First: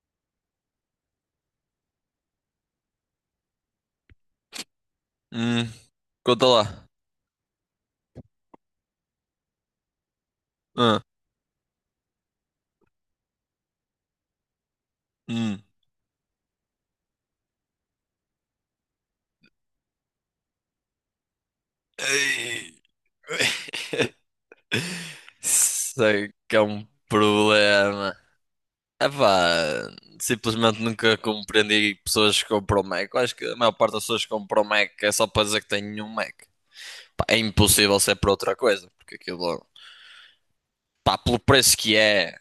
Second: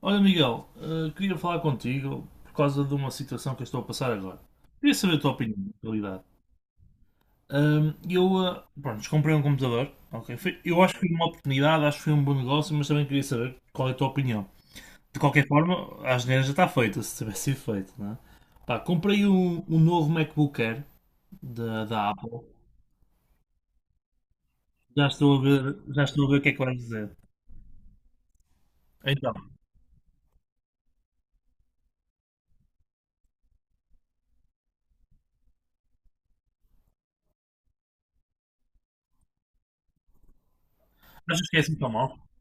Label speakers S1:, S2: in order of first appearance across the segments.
S1: Olha, Miguel, queria falar contigo por causa de uma situação que eu estou a passar agora. Queria saber a tua opinião,
S2: Hum,
S1: na realidade.
S2: conta lá.
S1: Pronto, comprei um computador, ok? Eu acho que
S2: Ah,
S1: foi uma oportunidade, acho que foi um bom negócio, mas também queria saber qual é a tua opinião. De qualquer
S2: hum.
S1: forma, a asneira já está feita, se tivesse sido feito, não é? Pá, comprei um novo MacBook Air da Apple.
S2: Ei,
S1: Já estou a ver, já estou a
S2: sei
S1: ver o que é
S2: que
S1: que
S2: é
S1: vais
S2: um
S1: dizer.
S2: problema.
S1: Então,
S2: Epá, simplesmente nunca compreendi pessoas que compram Mac. Eu acho que a maior parte das pessoas que compram Mac é só para dizer que têm um Mac. Pá, é impossível ser para outra coisa, porque aquilo, pá, pelo
S1: achas que é assim
S2: preço
S1: tão
S2: que
S1: mal?
S2: é,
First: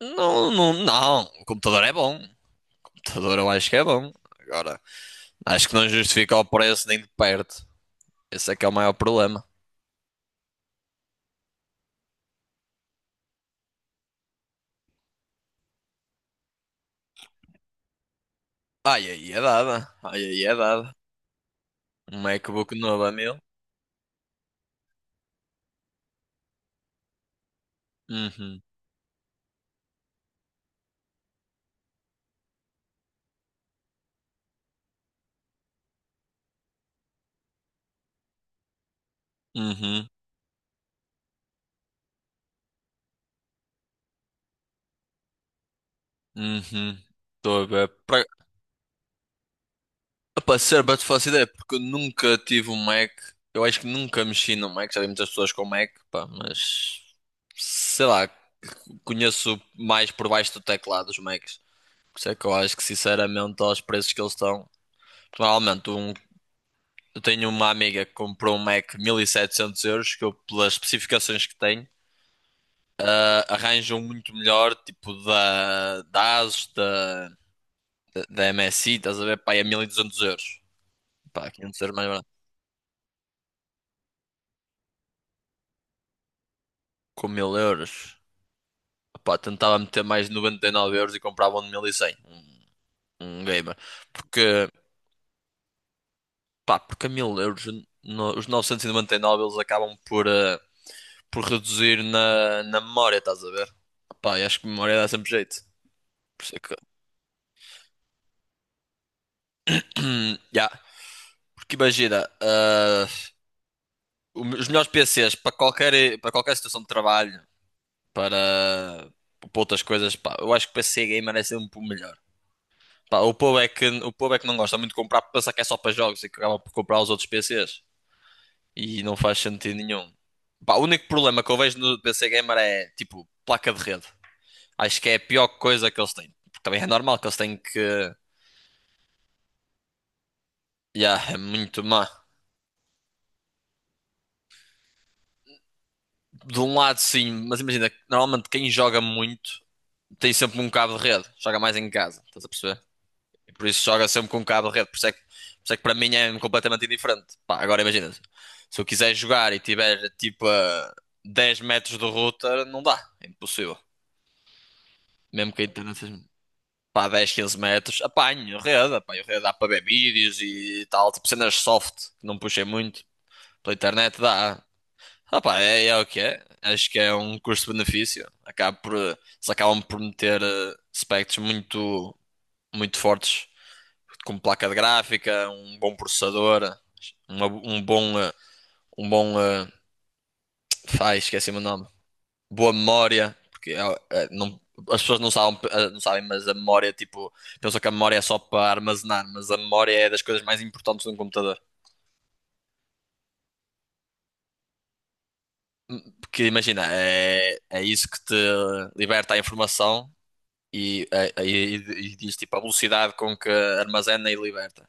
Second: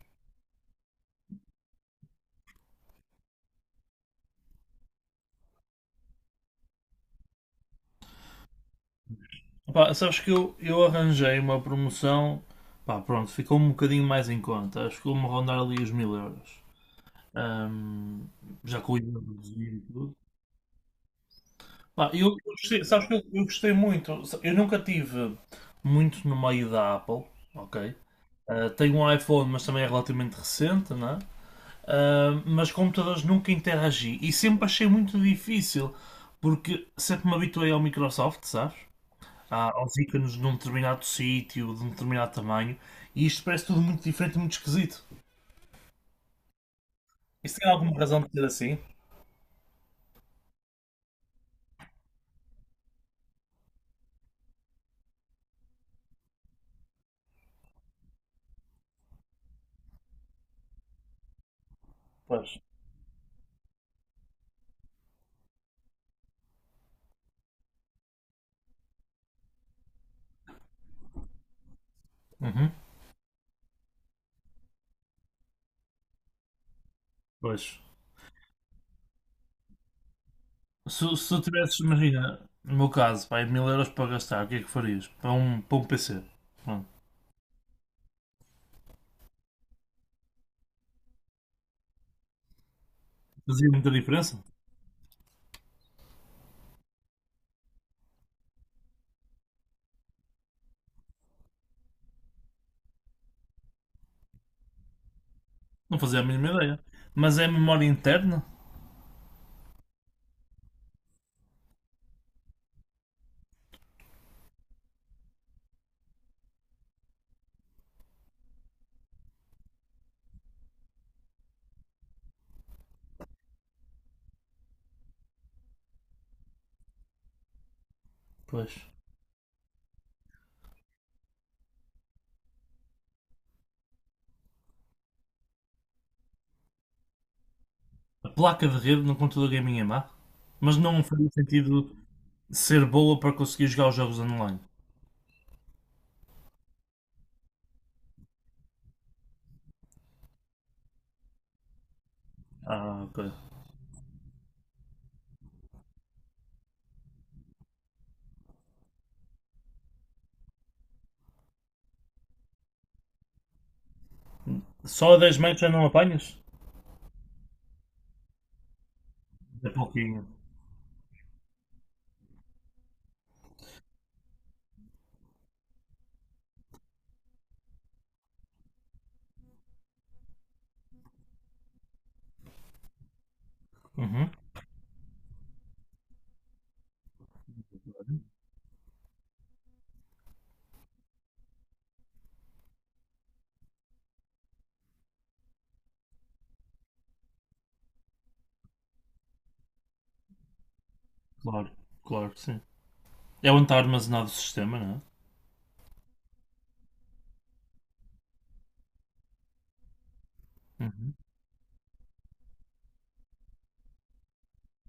S2: não, não, não. O computador é bom. O computador eu acho que é bom. Agora, acho que não justifica o preço nem de perto. Esse é que é o maior problema.
S1: Pá, sabes que eu arranjei uma promoção, pá, pronto, ficou um bocadinho mais em conta, acho que vou-me rondar ali os 1000 euros, Ahm, já com o
S2: Ai,
S1: IVA
S2: aí é
S1: reduzido
S2: dada.
S1: e tudo.
S2: Ai, aí é dada.
S1: Pá,
S2: Um
S1: eu
S2: MacBook
S1: gostei,
S2: novo
S1: sabes
S2: a
S1: que eu,
S2: 1.000?
S1: eu gostei muito, eu nunca tive muito no meio da Apple, ok?
S2: Uhum,
S1: Ah, tenho um iPhone, mas também é relativamente recente, não é? Ah, mas computadores nunca interagi e sempre achei muito difícil, porque sempre me habituei ao Microsoft, sabes? Aos
S2: uhum,
S1: ícones de um determinado sítio, de um determinado tamanho, e isto parece tudo muito diferente e muito esquisito.
S2: uhum.
S1: Isso
S2: Estou a
S1: tem
S2: ver.
S1: alguma razão de ser assim?
S2: Opa, sério, para te faço ideia, porque eu nunca tive um Mac. Eu acho que nunca mexi no Mac. Já vi muitas pessoas com Mac, pá, mas sei lá, conheço mais por baixo do teclado os Macs. Por isso é que
S1: Pois.
S2: eu acho que, sinceramente, aos preços que eles estão. Normalmente, eu tenho uma amiga que comprou um Mac 1.700 euros, que eu, pelas especificações que tem,
S1: Uhum.
S2: arranjam muito melhor, tipo da ASUS, da.
S1: Pois.
S2: da da MSI, estás a ver? Pá, é 1.200 euros.
S1: Se tu
S2: Pá,
S1: tivesses,
S2: 500 euros mais barato.
S1: imagina, no meu caso, pá, 1000 euros para gastar, o que é que farias? Para um PC? Pronto.
S2: Com 1.000 euros. Pá, tentava meter mais de 99 euros e comprava um de 1.100. Um
S1: Fazia
S2: gamer.
S1: muita diferença?
S2: Porque, porque a 1000 euros, os 999 eles acabam por reduzir na memória, estás a ver? Pá, eu acho que memória dá sempre jeito.
S1: Não fazia a
S2: Por
S1: mínima
S2: isso é que...
S1: ideia. Mas é a memória interna?
S2: Ya, porque imagina, os melhores PCs para qualquer situação de trabalho, para, para outras coisas, pá, eu acho que PC gamer é sempre o melhor. Pá, o povo é que não gosta muito de comprar, porque pensa que é só para jogos e que acaba por comprar os outros PCs.
S1: Pois.
S2: E não faz sentido nenhum. Pá, o único problema que eu vejo no PC gamer é, tipo, placa de rede. Acho que é a pior coisa que eles têm. Porque também é normal que eles têm que...
S1: A placa de rede no computador gaming é má? Mas não faria
S2: Yeah, é muito
S1: sentido
S2: má.
S1: ser boa para conseguir jogar os jogos online.
S2: De um lado, sim, mas imagina, normalmente quem joga muito tem sempre um cabo de rede. Joga mais em casa, estás a perceber?
S1: Ah, ok.
S2: E por isso joga sempre com um cabo de rede. Por isso é que para mim é completamente indiferente. Pá, agora imagina, se eu quiser jogar e tiver tipo a 10 metros do router, não dá. É impossível.
S1: Só a 10
S2: Mesmo
S1: metros
S2: que a
S1: já não
S2: internet seja
S1: apanhas?
S2: pá, 10, 15 metros, apanho rede. Apanho rede, dá para
S1: É
S2: ver
S1: pouquinho.
S2: vídeos e tal. Tipo cenas soft, que não puxei muito. Pela internet dá. Ah, pá, é, é o que é. Acho que é um custo-benefício. Eles acabam por meter aspectos muito, muito fortes
S1: Uhum.
S2: como placa de gráfica, um bom processador, uma- um bom, eh, um bom, ai, esqueci-me o nome, boa memória, porque as pessoas não sabem, não sabem, mas a memória, tipo, pensam que a memória é só para armazenar, mas a memória é das coisas mais importantes de um computador.
S1: Claro, claro, sim. É onde está armazenado o sistema, não
S2: Porque imagina, é isso que te liberta a informação
S1: é?
S2: e,
S1: Uhum.
S2: eh, e, e diz tipo a velocidade com que armazena e liberta.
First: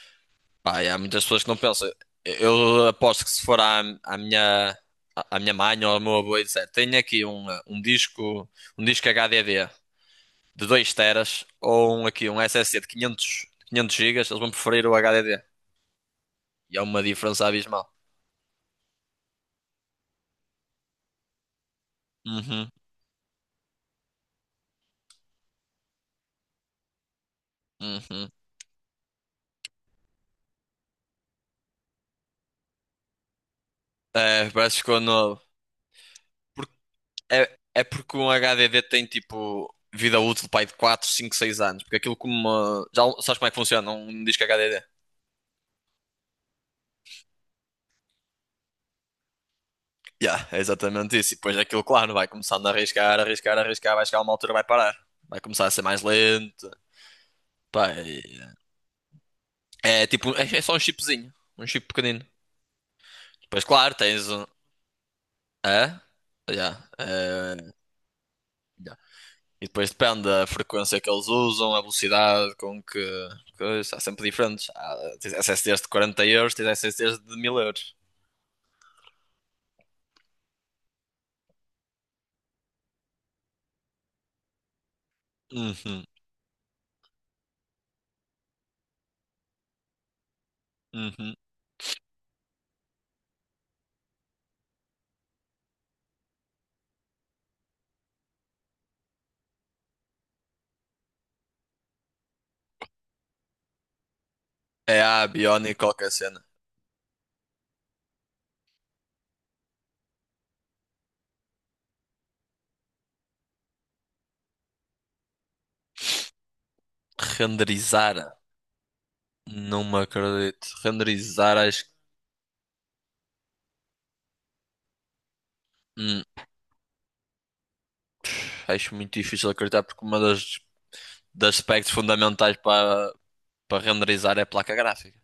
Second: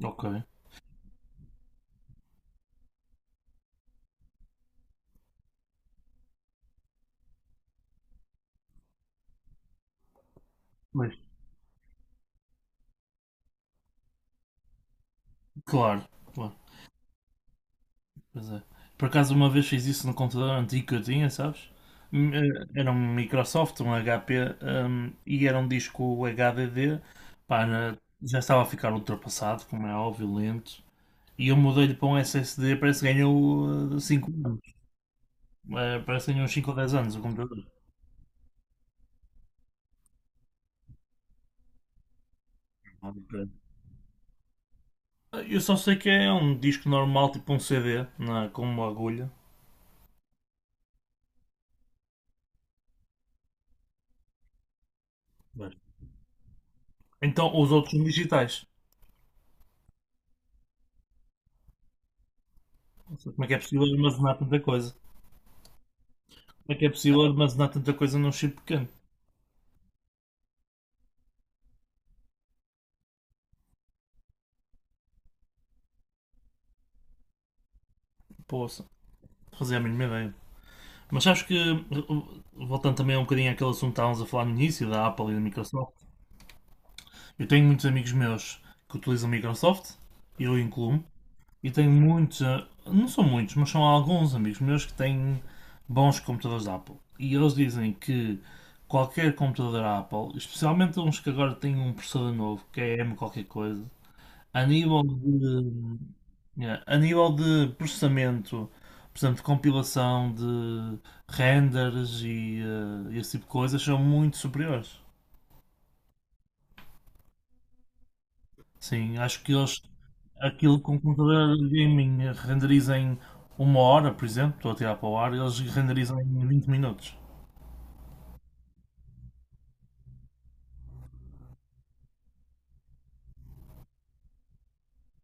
S1: É? Ok.
S2: Pá, e há muitas pessoas que não pensam. Eu aposto que se for à minha mãe ou ao meu avô e disser, tenho aqui um disco HDD de dois
S1: Mas
S2: teras ou aqui um SSD de 500 gigas, eles vão preferir o HDD.
S1: claro, claro,
S2: E é uma diferença abismal.
S1: pois é. Por acaso uma vez fiz isso no computador antigo que eu tinha, sabes? Hum,
S2: Uhum,
S1: eh, Era um Microsoft, um HP, e era um disco HDD, pá,
S2: uhum.
S1: já estava a ficar ultrapassado, como é óbvio, lento. E eu mudei-lhe para um SSD, parece que ganhou 5
S2: É,
S1: anos.
S2: parece que ficou novo.
S1: Parece que ganhou uns 5
S2: Porque,
S1: ou 10 anos o
S2: é,
S1: computador.
S2: é porque um HDD tem tipo vida útil pai de 4 5 6 anos. Porque aquilo como. Já sabes como é que funciona um disco HDD?
S1: Eu só sei que é um disco normal, tipo um CD, com uma agulha.
S2: Yeah, é exatamente isso. E depois aquilo, claro, vai começando a arriscar, arriscar, arriscar, vai chegar a uma altura, vai parar. Vai começar a
S1: Mas-
S2: ser mais lento.
S1: Então os
S2: Pá,
S1: outros são digitais.
S2: é tipo, é só um chipzinho, um chip pequenino.
S1: Não sei como é que é
S2: Depois,
S1: possível
S2: claro, tens
S1: armazenar
S2: um.
S1: tanta coisa?
S2: É?
S1: Como é que
S2: Yeah,
S1: é possível armazenar
S2: é,
S1: tanta coisa num chip pequeno?
S2: yeah. E depois depende da frequência que eles usam, a velocidade com que. Coisa, há sempre diferentes. Tens SSDs de 40 euros, tens SSDs de 1.000 euros.
S1: Poxa, fazia a mínima ideia. Mas acho que, voltando também um bocadinho àquele assunto que estávamos a falar no início, da Apple e da Microsoft,
S2: Uhum,
S1: eu tenho muitos amigos meus que utilizam Microsoft, eu incluo-me.
S2: uhum.
S1: E tenho muitos, ah, não são muitos, mas são alguns amigos meus que têm bons computadores Apple. E eles dizem que qualquer computador Apple, especialmente uns que agora têm um processador novo, que é M qualquer coisa, a
S2: É
S1: nível
S2: a Bionic
S1: de,
S2: qualquer cena.
S1: yeah, a nível de processamento, por exemplo, de compilação, de renders e ah, esse tipo de coisas, são muito superiores.
S2: Renderizar.
S1: Sim, acho que eles,
S2: Não me acredito.
S1: aquilo com o computador
S2: Renderizar,
S1: gaming renderiza em uma hora, por exemplo, estou a tirar para o ar, eles renderizam
S2: Hum,
S1: em 20 minutos.
S2: acho muito difícil acreditar porque uma das aspectos fundamentais para renderizar é a placa gráfica.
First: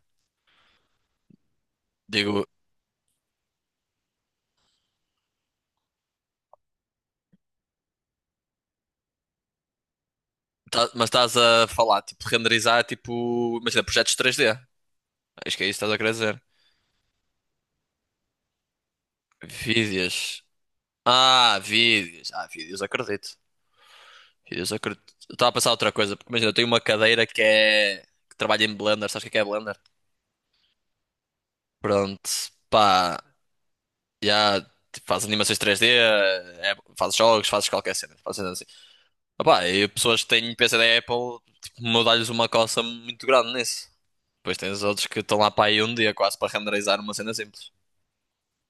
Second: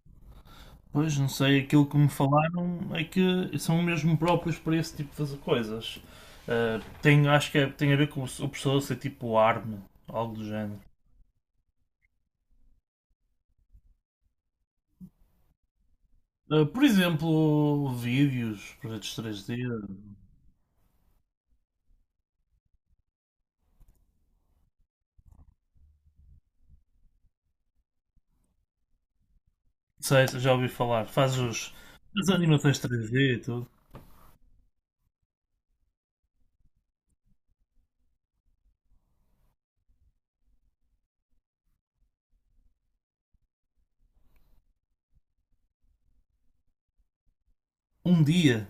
S1: Pois, não sei, aquilo que me
S2: Digo,
S1: falaram é que são mesmo próprios para esse tipo de coisas. Ah, tem, tem a ver com o processador ser tipo ARM, algo do género.
S2: mas estás a falar, tipo, renderizar, tipo, imagina, projetos 3D. Acho que é isso que estás a querer dizer.
S1: Ah, por exemplo, vídeos, projetos três d.
S2: Vídeos. Ah, vídeos. Ah, vídeos, acredito. Vídeos, acredito. Eu estava a pensar outra coisa, porque imagina, eu tenho uma cadeira que trabalha em Blender, sabes o que é Blender?
S1: Sei, já ouvi falar, faz os, as
S2: Pronto,
S1: animações três
S2: pá,
S1: d e tudo.
S2: já, tipo, faz animações 3D é, faz jogos, fazes qualquer cena, faz. Opá, e pessoas que têm PC da Apple, tipo, mudar-lhes uma coça muito grande nisso. Depois tens outros que estão lá para aí um dia quase para renderizar uma cena simples.
S1: Um dia.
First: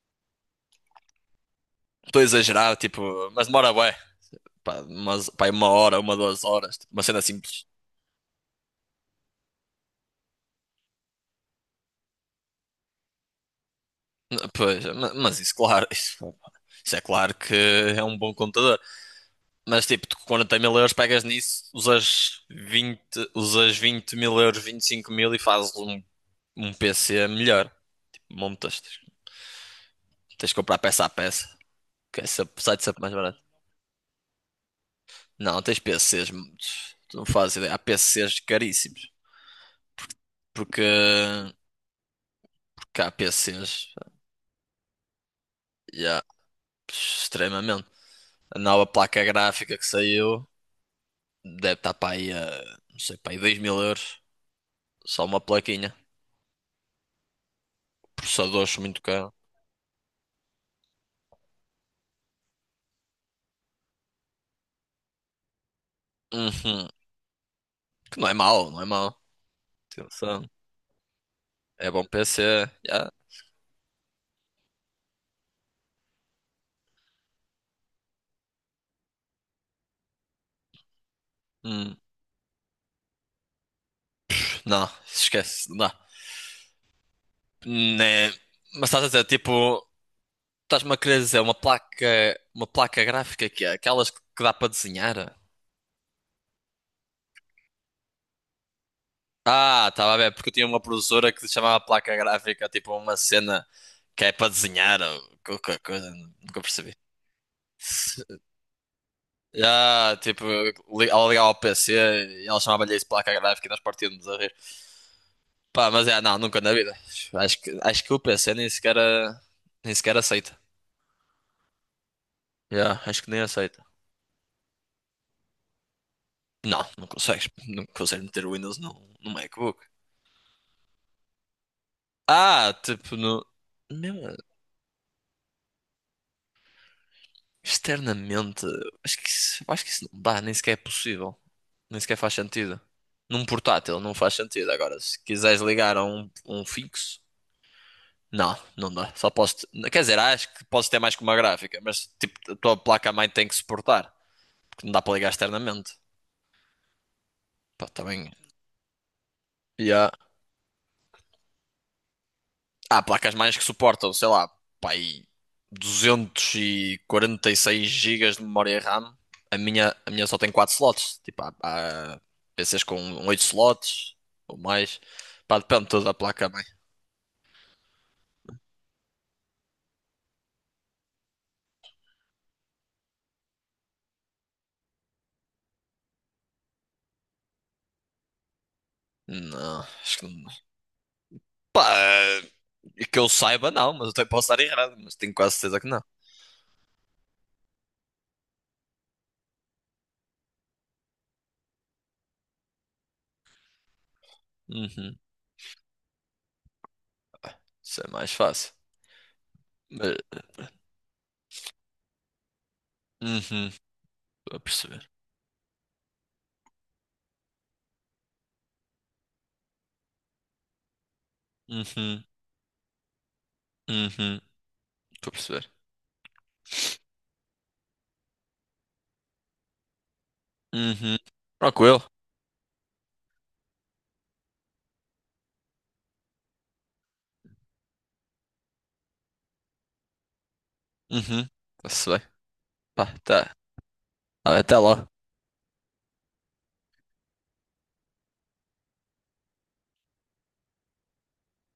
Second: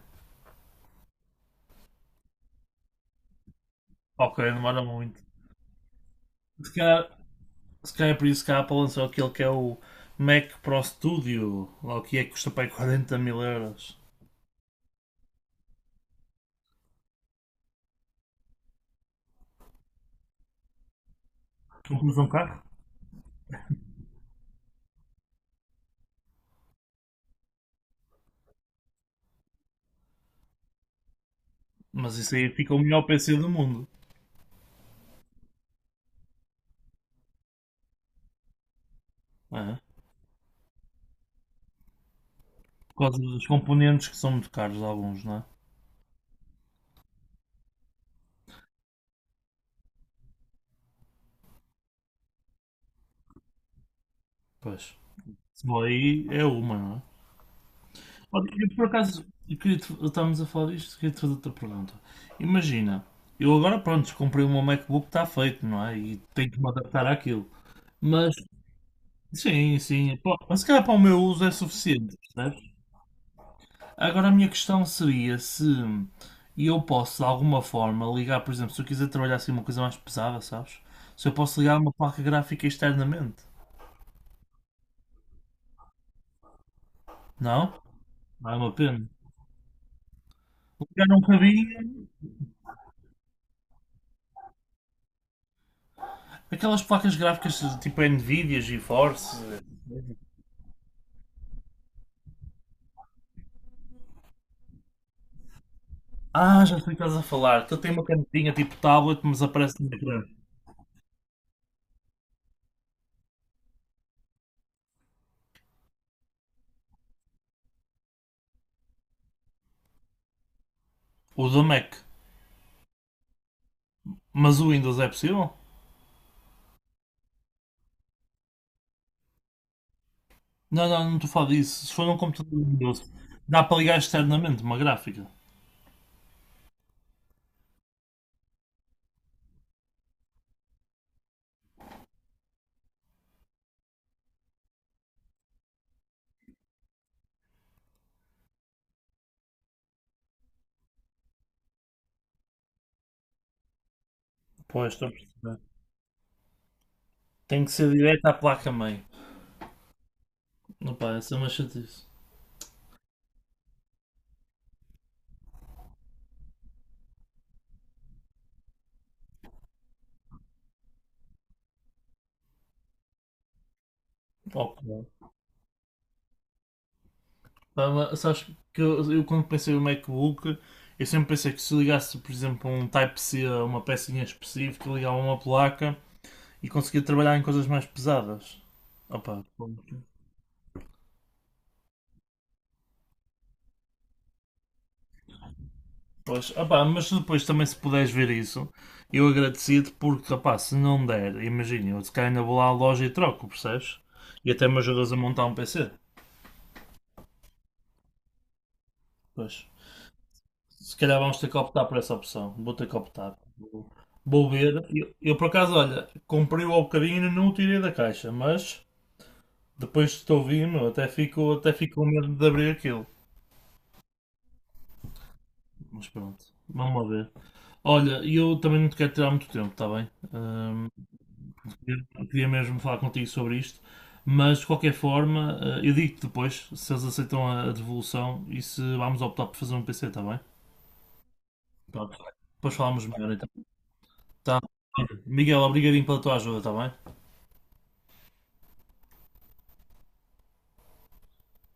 S2: Estou a exagerar, tipo, mas demora bué.
S1: Ok,
S2: Pá,
S1: demora muito.
S2: pá, aí 1 hora, uma, duas
S1: Se
S2: horas, tipo, uma
S1: calhar,
S2: cena simples.
S1: se calhar é por isso que a Apple lançou aquele que é o Mac Pro Studio, lá o que é que custa para aí 40 mil euros.
S2: Pois, mas isso, claro, isso é claro que é um bom computador. Mas tipo, tu com 40 mil euros pegas nisso,
S1: Compras um carro?
S2: usas 20.000 euros, 25.000 e fazes um PC melhor. Tipo, montas, tens que comprar peça a peça.
S1: Mas
S2: Que é
S1: isso aí fica o
S2: site sup
S1: melhor
S2: mais
S1: PC
S2: barato.
S1: do mundo,
S2: Não, tens PCs. Tu não fazes ideia. Há PCs caríssimos.
S1: não é?
S2: Porque,
S1: Por
S2: porque há
S1: causa dos
S2: PCs.
S1: componentes que são muito caros, alguns, não é?
S2: Já, extremamente. A nova placa gráfica que saiu deve estar para aí a. Não sei, para aí 2.000 euros.
S1: Pois.
S2: Só uma
S1: Se for
S2: plaquinha.
S1: aí, é uma, não é? eu,
S2: Processadores
S1: por
S2: muito
S1: acaso,
S2: caro.
S1: eu queria te- estávamos a falar disto, queria te fazer outra pergunta. Imagina, eu agora, pronto, comprei o meu MacBook, está feito, não é? E tenho que me
S2: Uhum.
S1: adaptar àquilo.
S2: Que não
S1: Mas,
S2: é mau, não é mau.
S1: sim, sim, pá,
S2: Atenção.
S1: mas se calhar para o meu uso é
S2: É bom
S1: suficiente,
S2: PC.
S1: percebes?
S2: Já.
S1: Agora a minha questão seria se eu posso, de alguma forma, ligar, por exemplo, se eu quiser trabalhar assim uma coisa mais pesada, sabes? Se eu posso ligar uma
S2: Hum,
S1: placa gráfica externamente.
S2: Não, esquece. Não.
S1: Não?
S2: Né.
S1: Não é uma
S2: Mas estás
S1: pena.
S2: a dizer tipo. Estás-me a
S1: Ligar
S2: querer
S1: um
S2: dizer
S1: cabinho.
S2: uma placa gráfica que é aquelas que dá para desenhar?
S1: Aquelas placas gráficas tipo Nvidia, GeForce.
S2: Ah, estava a ver, porque eu tinha uma professora que se chamava placa gráfica, tipo uma cena que é para desenhar ou qualquer coisa, nunca
S1: Ah, já sei
S2: percebi.
S1: o que estás a falar. Tu tem uma canetinha tipo tablet, mas aparece no
S2: Ah,
S1: ecrã.
S2: tipo, ela ligava ao PC e ela chamava-lhe isso placa gráfica e nós partíamos a rir. Pá, mas é, não, nunca na vida. Acho que o PC nem sequer, nem sequer aceita.
S1: O do Mac.
S2: Yeah, acho que nem aceita.
S1: Mas o Windows é possível?
S2: Não, não consegues, não consegues meter o Windows no MacBook.
S1: Não, não estou a falar disso. Se for num computador
S2: Ah,
S1: Windows,
S2: tipo, no...
S1: dá para ligar
S2: mesmo
S1: externamente uma gráfica.
S2: externamente, acho que isso não dá, nem sequer é possível. Nem sequer faz sentido. Num portátil não faz sentido. Agora, se quiseres ligar a um fixo, não, não dá. Só posso. Quer dizer, acho que posso ter mais que uma gráfica, mas tipo, a tua placa-mãe tem que suportar, porque
S1: Pois,
S2: não dá
S1: estou a
S2: para ligar
S1: perceber.
S2: externamente.
S1: Tem que
S2: Pá,
S1: ser
S2: também.
S1: direto à placa-mãe.
S2: Yeah.
S1: Não pá, isso é uma chatice.
S2: Há placas mães que suportam, sei lá, pá, aí 246 gigas de memória RAM. A minha só tem 4 slots. Tipo, há PCs com 8 slots ou
S1: Oh,
S2: mais.
S1: pá.
S2: Pá, depende toda da placa mãe.
S1: Pá, mas sabes que eu quando pensei no MacBook, eu sempre pensei que se ligasse, por exemplo, um Type-C a uma pecinha específica, ligava uma placa e conseguia trabalhar em coisas mais pesadas. Opa,
S2: Não, acho que não. Pá, que eu saiba, não, mas eu até posso estar errado, mas tenho quase certeza que não.
S1: pois, ó, pá, mas depois também se puderes ver isso, eu agradecia-te porque, rapaz, se não der, imagina, eu se calhar ainda vou lá à loja e troco, percebes? E até me ajudas a
S2: Uhum,
S1: montar um PC.
S2: isso é mais fácil.
S1: Pois.
S2: Mas,
S1: Se calhar vamos ter que optar por essa opção. Vou ter que optar.
S2: uhum,
S1: Vou
S2: estou a
S1: ver.
S2: perceber.
S1: Por acaso, olha, comprei-o ao bocadinho e não o tirei da caixa, mas depois que estou vindo, até fico com
S2: Uhum,
S1: medo de abrir aquilo.
S2: uhum, estou a perceber.
S1: Mas pronto, vamos lá ver. Olha, e eu também não te quero tirar muito tempo, está bem?
S2: Uhum, tranquilo.
S1: Eu queria mesmo falar contigo sobre isto, mas de qualquer forma, eu digo-te depois se eles aceitam a devolução e se vamos optar por fazer um PC, está bem?
S2: Uhum, está-se
S1: Pronto,
S2: bem.
S1: depois falamos
S2: Pá,
S1: melhor então.
S2: tá.
S1: Tá.
S2: Até lá.
S1: Miguel, obrigadinho pela tua ajuda, está bem?